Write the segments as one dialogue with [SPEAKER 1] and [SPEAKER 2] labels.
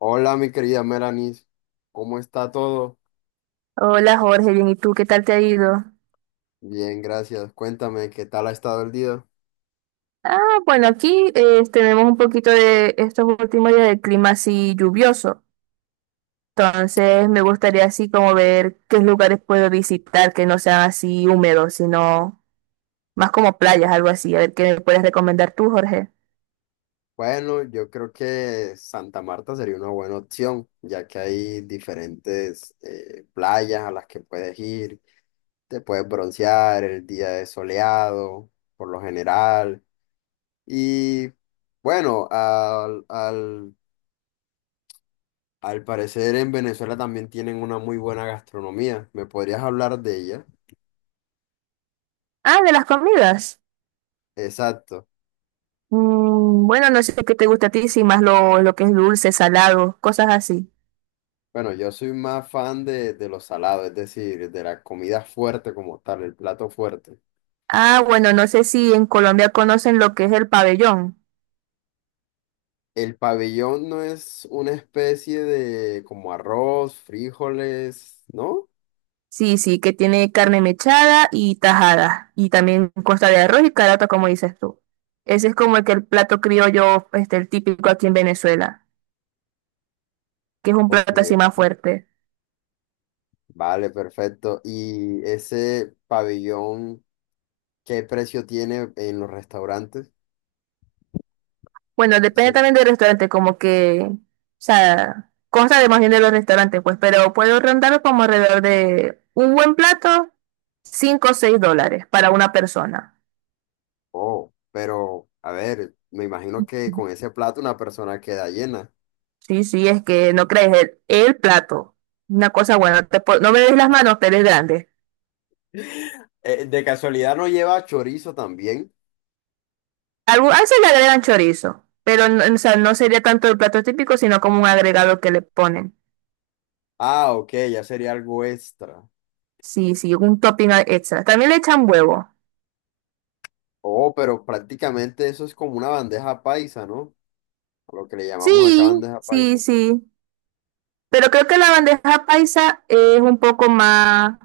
[SPEAKER 1] Hola, mi querida Melanis, ¿cómo está todo?
[SPEAKER 2] Hola Jorge, bien, ¿y tú qué tal te ha ido?
[SPEAKER 1] Bien, gracias. Cuéntame, ¿qué tal ha estado el día?
[SPEAKER 2] Ah, bueno, aquí tenemos un poquito de estos últimos días de clima así lluvioso. Entonces me gustaría así como ver qué lugares puedo visitar que no sean así húmedos, sino más como playas, algo así. A ver qué me puedes recomendar tú, Jorge.
[SPEAKER 1] Bueno, yo creo que Santa Marta sería una buena opción, ya que hay diferentes playas a las que puedes ir, te puedes broncear, el día es soleado, por lo general. Y bueno, al parecer en Venezuela también tienen una muy buena gastronomía. ¿Me podrías hablar de ella?
[SPEAKER 2] Ah, de las comidas.
[SPEAKER 1] Exacto.
[SPEAKER 2] Bueno, no sé qué te gusta a ti, si más lo que es dulce, salado, cosas así.
[SPEAKER 1] Bueno, yo soy más fan de lo salado, es decir, de la comida fuerte como tal, el plato fuerte.
[SPEAKER 2] Ah, bueno, no sé si en Colombia conocen lo que es el pabellón.
[SPEAKER 1] El pabellón no es una especie de como arroz, frijoles, ¿no?
[SPEAKER 2] Sí, sí, que tiene carne mechada y tajada. Y también consta de arroz y caraota, como dices tú. Ese es como el plato criollo, este, el típico aquí en Venezuela, que es un
[SPEAKER 1] Ok,
[SPEAKER 2] plato así más fuerte.
[SPEAKER 1] vale, perfecto. ¿Y ese pabellón, qué precio tiene en los restaurantes?
[SPEAKER 2] Bueno, depende
[SPEAKER 1] Sí.
[SPEAKER 2] también del restaurante, como que, o sea, consta de más bien de los restaurantes, pues, pero puedo rondar como alrededor de un buen plato, 5, o $6 para una persona.
[SPEAKER 1] Oh, pero a ver, me imagino que con ese plato una persona queda llena.
[SPEAKER 2] Sí, sí, es que no crees, el plato, una cosa buena, no me des las manos, pero es grande.
[SPEAKER 1] De casualidad no lleva chorizo también.
[SPEAKER 2] Algo, a veces le agregan chorizo, pero no, o sea, no sería tanto el plato típico, sino como un agregado que le ponen.
[SPEAKER 1] Ah, ok, ya sería algo extra.
[SPEAKER 2] Sí, sí, un topping extra. También le echan huevo.
[SPEAKER 1] Oh, pero prácticamente eso es como una bandeja paisa, ¿no? A lo que le llamamos acá
[SPEAKER 2] Sí,
[SPEAKER 1] bandeja
[SPEAKER 2] sí,
[SPEAKER 1] paisa.
[SPEAKER 2] sí. Pero creo que la bandeja paisa es un poco más...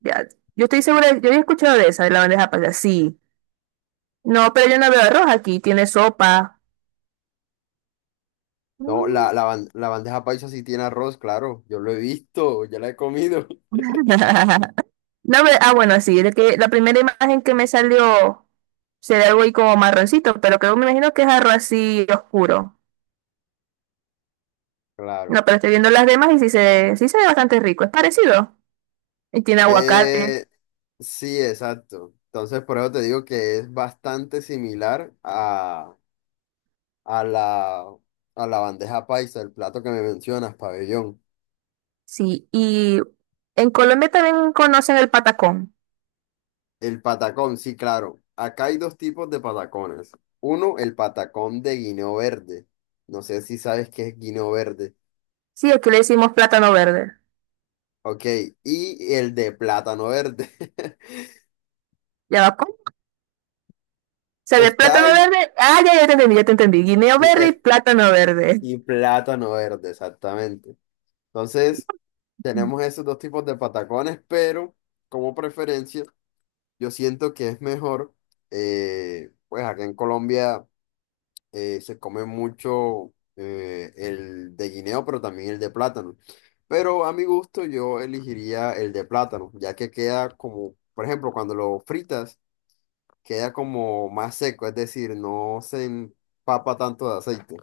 [SPEAKER 2] ya, yo estoy segura, yo había escuchado de esa, de la bandeja paisa. Sí. No, pero yo no veo arroz aquí, tiene sopa.
[SPEAKER 1] No,
[SPEAKER 2] Mm.
[SPEAKER 1] la bandeja paisa sí tiene arroz, claro. Yo lo he visto, ya la he comido.
[SPEAKER 2] No, ah, bueno, sí, es que la primera imagen que me salió sería algo ahí como marroncito, pero creo, me imagino que es arroz así oscuro.
[SPEAKER 1] Claro.
[SPEAKER 2] No, pero estoy viendo las demás y sí se, sí se ve bastante rico. Es parecido. Y tiene aguacate.
[SPEAKER 1] Eh, sí, exacto. Entonces, por eso te digo que es bastante similar a la, a la bandeja paisa, el plato que me mencionas, pabellón.
[SPEAKER 2] Sí. Y en Colombia también conocen el patacón.
[SPEAKER 1] El patacón, sí, claro. Acá hay dos tipos de patacones. Uno, el patacón de guineo verde. No sé si sabes qué es guineo verde.
[SPEAKER 2] Sí, aquí le decimos plátano verde.
[SPEAKER 1] Ok, y el de plátano verde.
[SPEAKER 2] ¿Ya va? ¿Cómo? ¿Se ve
[SPEAKER 1] Está
[SPEAKER 2] plátano
[SPEAKER 1] el...
[SPEAKER 2] verde? Ah, ya, ya te entendí, ya te entendí. Guineo
[SPEAKER 1] sí,
[SPEAKER 2] verde y plátano verde.
[SPEAKER 1] y plátano verde, exactamente. Entonces, tenemos esos dos tipos de patacones, pero como preferencia, yo siento que es mejor, pues acá en Colombia. Se come mucho el de guineo, pero también el de plátano. Pero a mi gusto yo elegiría el de plátano, ya que queda como, por ejemplo, cuando lo fritas, queda como más seco, es decir, no se empapa tanto de aceite.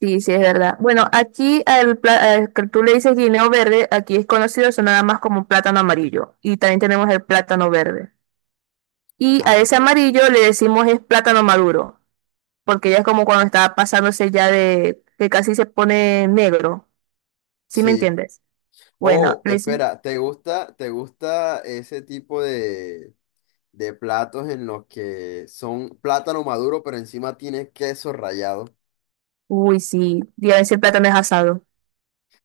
[SPEAKER 2] Sí, sí, es verdad. Bueno, aquí al al que tú le dices guineo verde, aquí es conocido eso nada más como plátano amarillo. Y también tenemos el plátano verde. Y a
[SPEAKER 1] Ah,
[SPEAKER 2] ese
[SPEAKER 1] ok.
[SPEAKER 2] amarillo le decimos es plátano maduro. Porque ya es como cuando está pasándose ya de que casi se pone negro, ¿sí me
[SPEAKER 1] Sí.
[SPEAKER 2] entiendes? Bueno,
[SPEAKER 1] Oh,
[SPEAKER 2] le
[SPEAKER 1] espera, ¿te gusta ese tipo de platos en los que son plátano maduro, pero encima tiene queso rallado?
[SPEAKER 2] uy, sí, día ese plátano es asado.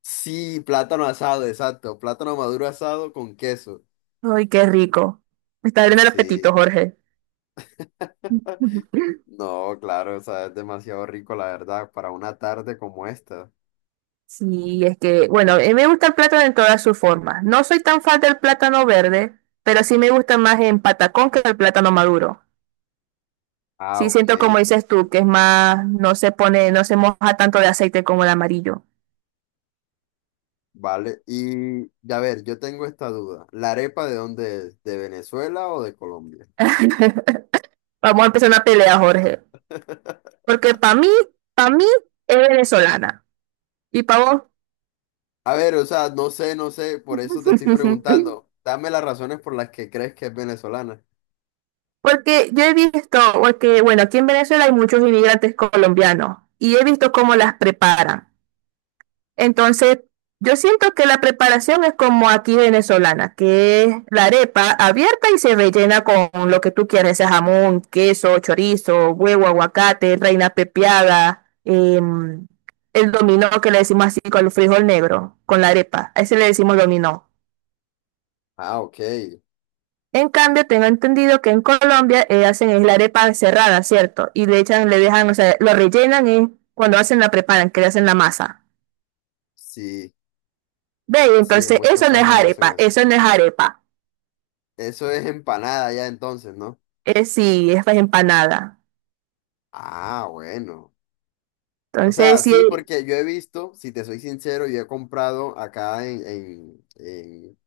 [SPEAKER 1] Sí, plátano asado, exacto. Plátano maduro asado con queso.
[SPEAKER 2] Ay, qué rico. Me está abriendo el apetito,
[SPEAKER 1] Sí.
[SPEAKER 2] Jorge.
[SPEAKER 1] No, claro, o sea, es demasiado rico, la verdad, para una tarde como esta.
[SPEAKER 2] Sí, es que, bueno, a mí me gusta el plátano en todas sus formas. No soy tan fan del plátano verde, pero sí me gusta más en patacón que el plátano maduro.
[SPEAKER 1] Ah,
[SPEAKER 2] Sí siento como
[SPEAKER 1] ok,
[SPEAKER 2] dices tú, que
[SPEAKER 1] perfecto.
[SPEAKER 2] es más, no se pone, no se moja tanto de aceite como el amarillo.
[SPEAKER 1] Vale, y a ver, yo tengo esta duda. ¿La arepa de dónde es? ¿De Venezuela o de Colombia?
[SPEAKER 2] Vamos a empezar una pelea, Jorge. Porque para mí es venezolana. Y para vos.
[SPEAKER 1] A ver, o sea, no sé, no sé, por eso te estoy preguntando. Dame las razones por las que crees que es venezolana.
[SPEAKER 2] Porque yo he visto, porque bueno, aquí en Venezuela hay muchos inmigrantes colombianos y he visto cómo las preparan. Entonces, yo siento que la preparación es como aquí venezolana, que es la arepa abierta y se rellena con lo que tú quieras, sea jamón, queso, chorizo, huevo, aguacate, reina pepiada, el dominó que le decimos así con el frijol negro, con la arepa. A ese le decimos dominó.
[SPEAKER 1] Ah, ok.
[SPEAKER 2] En cambio, tengo entendido que en Colombia hacen es la arepa cerrada, ¿cierto? Y le echan, le dejan, o sea, lo rellenan y cuando hacen la preparan, que le hacen la masa.
[SPEAKER 1] Sí,
[SPEAKER 2] Ve,
[SPEAKER 1] sí, en
[SPEAKER 2] entonces
[SPEAKER 1] muchos
[SPEAKER 2] eso no es
[SPEAKER 1] casos la hacen
[SPEAKER 2] arepa,
[SPEAKER 1] así.
[SPEAKER 2] eso no es arepa.
[SPEAKER 1] Eso es empanada ya entonces, ¿no?
[SPEAKER 2] Es sí, es pues, empanada.
[SPEAKER 1] Ah, bueno. O
[SPEAKER 2] Entonces,
[SPEAKER 1] sea, sí,
[SPEAKER 2] sí,
[SPEAKER 1] porque yo he visto, si te soy sincero, yo he comprado acá en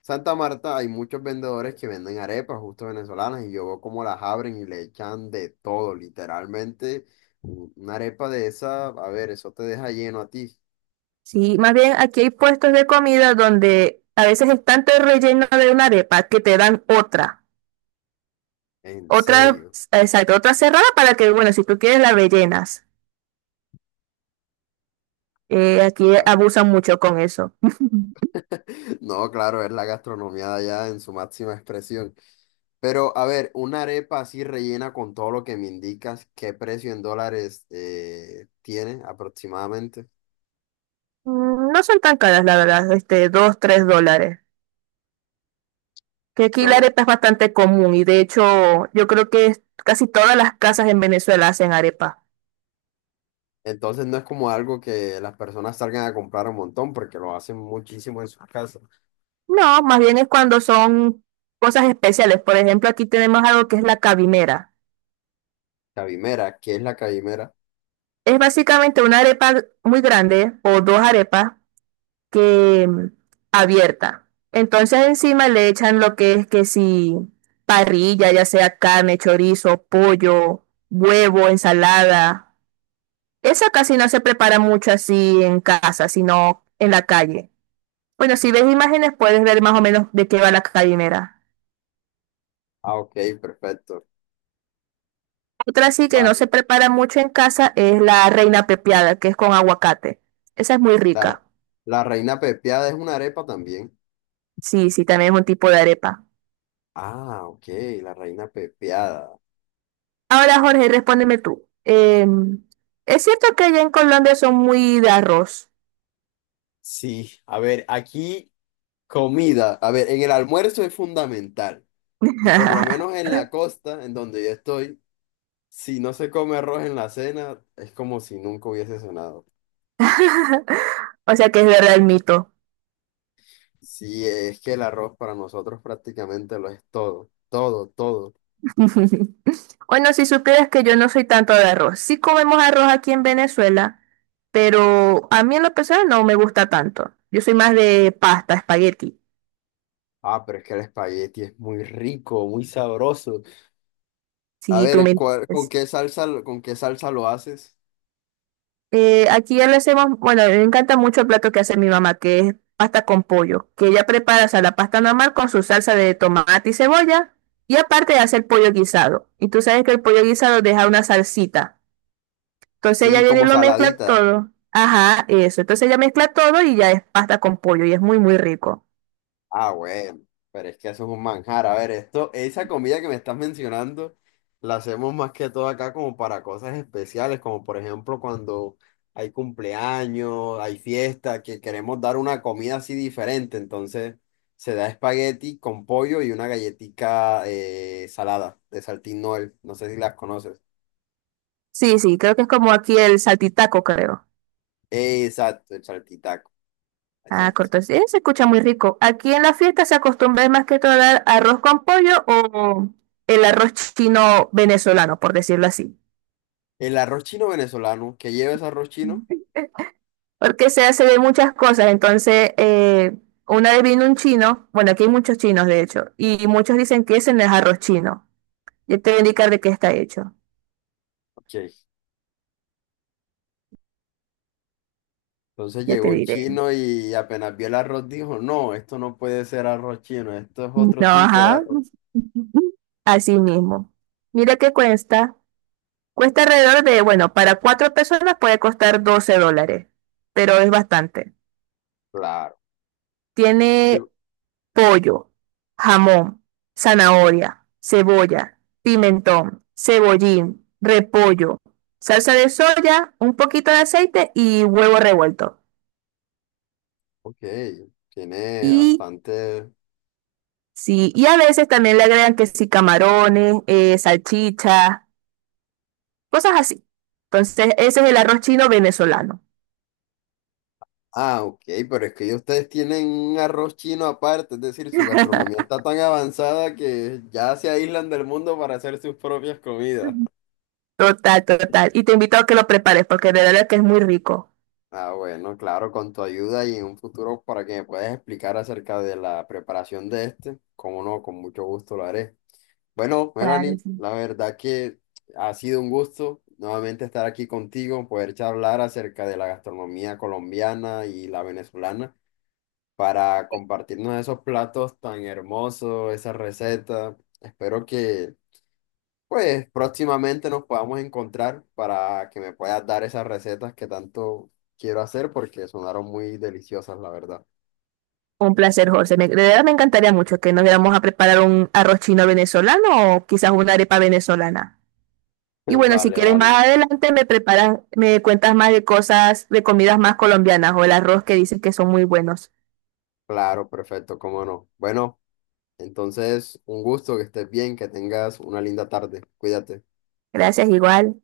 [SPEAKER 1] Santa Marta, hay muchos vendedores que venden arepas justo venezolanas y yo veo cómo las abren y le echan de todo, literalmente. Una arepa de esa, a ver, eso te deja lleno a ti,
[SPEAKER 2] sí, más bien aquí hay puestos de comida donde a veces es tanto el relleno de una arepa que te dan otra.
[SPEAKER 1] en
[SPEAKER 2] Otra,
[SPEAKER 1] serio.
[SPEAKER 2] exacto, otra cerrada para que, bueno, si tú quieres la rellenas. Aquí abusan mucho con eso.
[SPEAKER 1] No, claro, es la gastronomía de allá en su máxima expresión. Pero, a ver, una arepa así rellena con todo lo que me indicas, ¿qué precio en dólares tiene aproximadamente?
[SPEAKER 2] Mm, no son tan caras, la verdad, este, dos, tres dólares. Que aquí la
[SPEAKER 1] Pero,
[SPEAKER 2] arepa es bastante común y de hecho yo creo que casi todas las casas en Venezuela hacen arepa.
[SPEAKER 1] entonces no es como algo que las personas salgan a comprar un montón, porque lo hacen muchísimo en sus casas.
[SPEAKER 2] No, más bien es cuando son cosas especiales. Por ejemplo, aquí tenemos algo que es la cabimera.
[SPEAKER 1] Cabimera, ¿qué es la cabimera?
[SPEAKER 2] Es básicamente una arepa muy grande o dos arepas que abierta. Entonces encima le echan lo que es que si parrilla, ya sea carne, chorizo, pollo, huevo, ensalada. Esa casi no se prepara mucho así en casa, sino en la calle. Bueno, si ves imágenes puedes ver más o menos de qué va la calimera.
[SPEAKER 1] Ah, ok, perfecto.
[SPEAKER 2] Otra sí que no se
[SPEAKER 1] Vale.
[SPEAKER 2] prepara mucho en casa es la reina pepiada, que es con aguacate. Esa es muy
[SPEAKER 1] La,
[SPEAKER 2] rica.
[SPEAKER 1] la reina pepiada es una arepa también.
[SPEAKER 2] Sí, sí, también es un tipo de arepa.
[SPEAKER 1] Ah, ok, la reina pepiada.
[SPEAKER 2] Ahora, Jorge, respóndeme tú. ¿Es cierto que allá en Colombia son muy de arroz?
[SPEAKER 1] Sí, a ver, aquí comida. A ver, en el almuerzo es fundamental. Y por lo menos en la costa, en donde yo estoy, si no se come arroz en la cena, es como si nunca hubiese cenado.
[SPEAKER 2] O sea que es verdad el mito.
[SPEAKER 1] Si es que el arroz para nosotros prácticamente lo es todo, todo, todo.
[SPEAKER 2] Bueno, si supieras que yo no soy tanto de arroz. Sí comemos arroz aquí en Venezuela, pero a mí en lo personal no me gusta tanto. Yo soy más de pasta, espagueti,
[SPEAKER 1] Ah, pero es que el espagueti es muy rico, muy sabroso. A
[SPEAKER 2] si tú me
[SPEAKER 1] ver,
[SPEAKER 2] entiendes.
[SPEAKER 1] con qué salsa lo haces?
[SPEAKER 2] Aquí ya lo hacemos, bueno, me encanta mucho el plato que hace mi mamá, que es pasta con pollo, que ella prepara, o sea, la pasta normal con su salsa de tomate y cebolla, y aparte hace el pollo guisado. Y tú sabes que el pollo guisado deja una salsita. Entonces ella
[SPEAKER 1] Sí,
[SPEAKER 2] viene y
[SPEAKER 1] como
[SPEAKER 2] lo mezcla
[SPEAKER 1] saladita.
[SPEAKER 2] todo. Ajá, eso. Entonces ella mezcla todo y ya es pasta con pollo y es muy, muy rico.
[SPEAKER 1] Ah, bueno, pero es que eso es un manjar. A ver, esto, esa comida que me estás mencionando, la hacemos más que todo acá como para cosas especiales, como por ejemplo cuando hay cumpleaños, hay fiesta, que queremos dar una comida así diferente. Entonces se da espagueti con pollo y una galletica salada de Saltín Noel. No sé si las conoces.
[SPEAKER 2] Sí, sí, creo que es como aquí el saltitaco, creo.
[SPEAKER 1] Exacto, el saltitaco,
[SPEAKER 2] Ah,
[SPEAKER 1] exacto.
[SPEAKER 2] corto. Sí, se escucha muy rico. Aquí en la fiesta se acostumbra más que todo a dar arroz con pollo o el arroz chino venezolano, por decirlo así.
[SPEAKER 1] El arroz chino venezolano, que lleva ese arroz chino?
[SPEAKER 2] Porque se hace de muchas cosas. Entonces, una vez vino un chino, bueno, aquí hay muchos chinos de hecho, y muchos dicen que ese no es arroz chino. Yo te voy a indicar de qué está hecho.
[SPEAKER 1] Ok. Entonces
[SPEAKER 2] Ya
[SPEAKER 1] llegó
[SPEAKER 2] te
[SPEAKER 1] un
[SPEAKER 2] diré.
[SPEAKER 1] chino y apenas vio el arroz dijo, no, esto no puede ser arroz chino, esto es otro
[SPEAKER 2] No,
[SPEAKER 1] tipo de
[SPEAKER 2] ajá.
[SPEAKER 1] arroz.
[SPEAKER 2] Así mismo. Mira qué cuesta. Cuesta alrededor de, bueno, para 4 personas puede costar $12, pero es bastante.
[SPEAKER 1] Claro. Y-
[SPEAKER 2] Tiene pollo, jamón, zanahoria, cebolla, pimentón, cebollín, repollo, salsa de soya, un poquito de aceite y huevo revuelto.
[SPEAKER 1] Ok, tiene
[SPEAKER 2] Y
[SPEAKER 1] bastante...
[SPEAKER 2] sí, y a veces también le agregan que sí, camarones, salchichas, cosas así. Entonces, ese es el arroz chino venezolano.
[SPEAKER 1] Ah, ok, pero es que ustedes tienen un arroz chino aparte, es decir, su gastronomía está tan avanzada que ya se aíslan del mundo para hacer sus propias comidas.
[SPEAKER 2] Total, total. Y te invito a que lo prepares porque de verdad que es muy rico.
[SPEAKER 1] Ah, bueno, claro, con tu ayuda y en un futuro para que me puedas explicar acerca de la preparación de este, cómo no, con mucho gusto lo haré. Bueno,
[SPEAKER 2] Claro,
[SPEAKER 1] Melanie,
[SPEAKER 2] sí.
[SPEAKER 1] la verdad que ha sido un gusto nuevamente estar aquí contigo, poder charlar acerca de la gastronomía colombiana y la venezolana para compartirnos esos platos tan hermosos, esas recetas. Espero que pues próximamente nos podamos encontrar para que me puedas dar esas recetas que tanto quiero hacer porque sonaron muy deliciosas, la verdad.
[SPEAKER 2] Un placer, Jorge. De verdad me encantaría mucho que nos viéramos a preparar un arroz chino venezolano o quizás una arepa venezolana. Y bueno, si
[SPEAKER 1] Vale,
[SPEAKER 2] quieres
[SPEAKER 1] vale.
[SPEAKER 2] más adelante me preparas, me cuentas más de cosas, de comidas más colombianas o el arroz que dices que son muy buenos.
[SPEAKER 1] Claro, perfecto, cómo no. Bueno. Entonces, un gusto, que estés bien, que tengas una linda tarde. Cuídate.
[SPEAKER 2] Gracias, igual.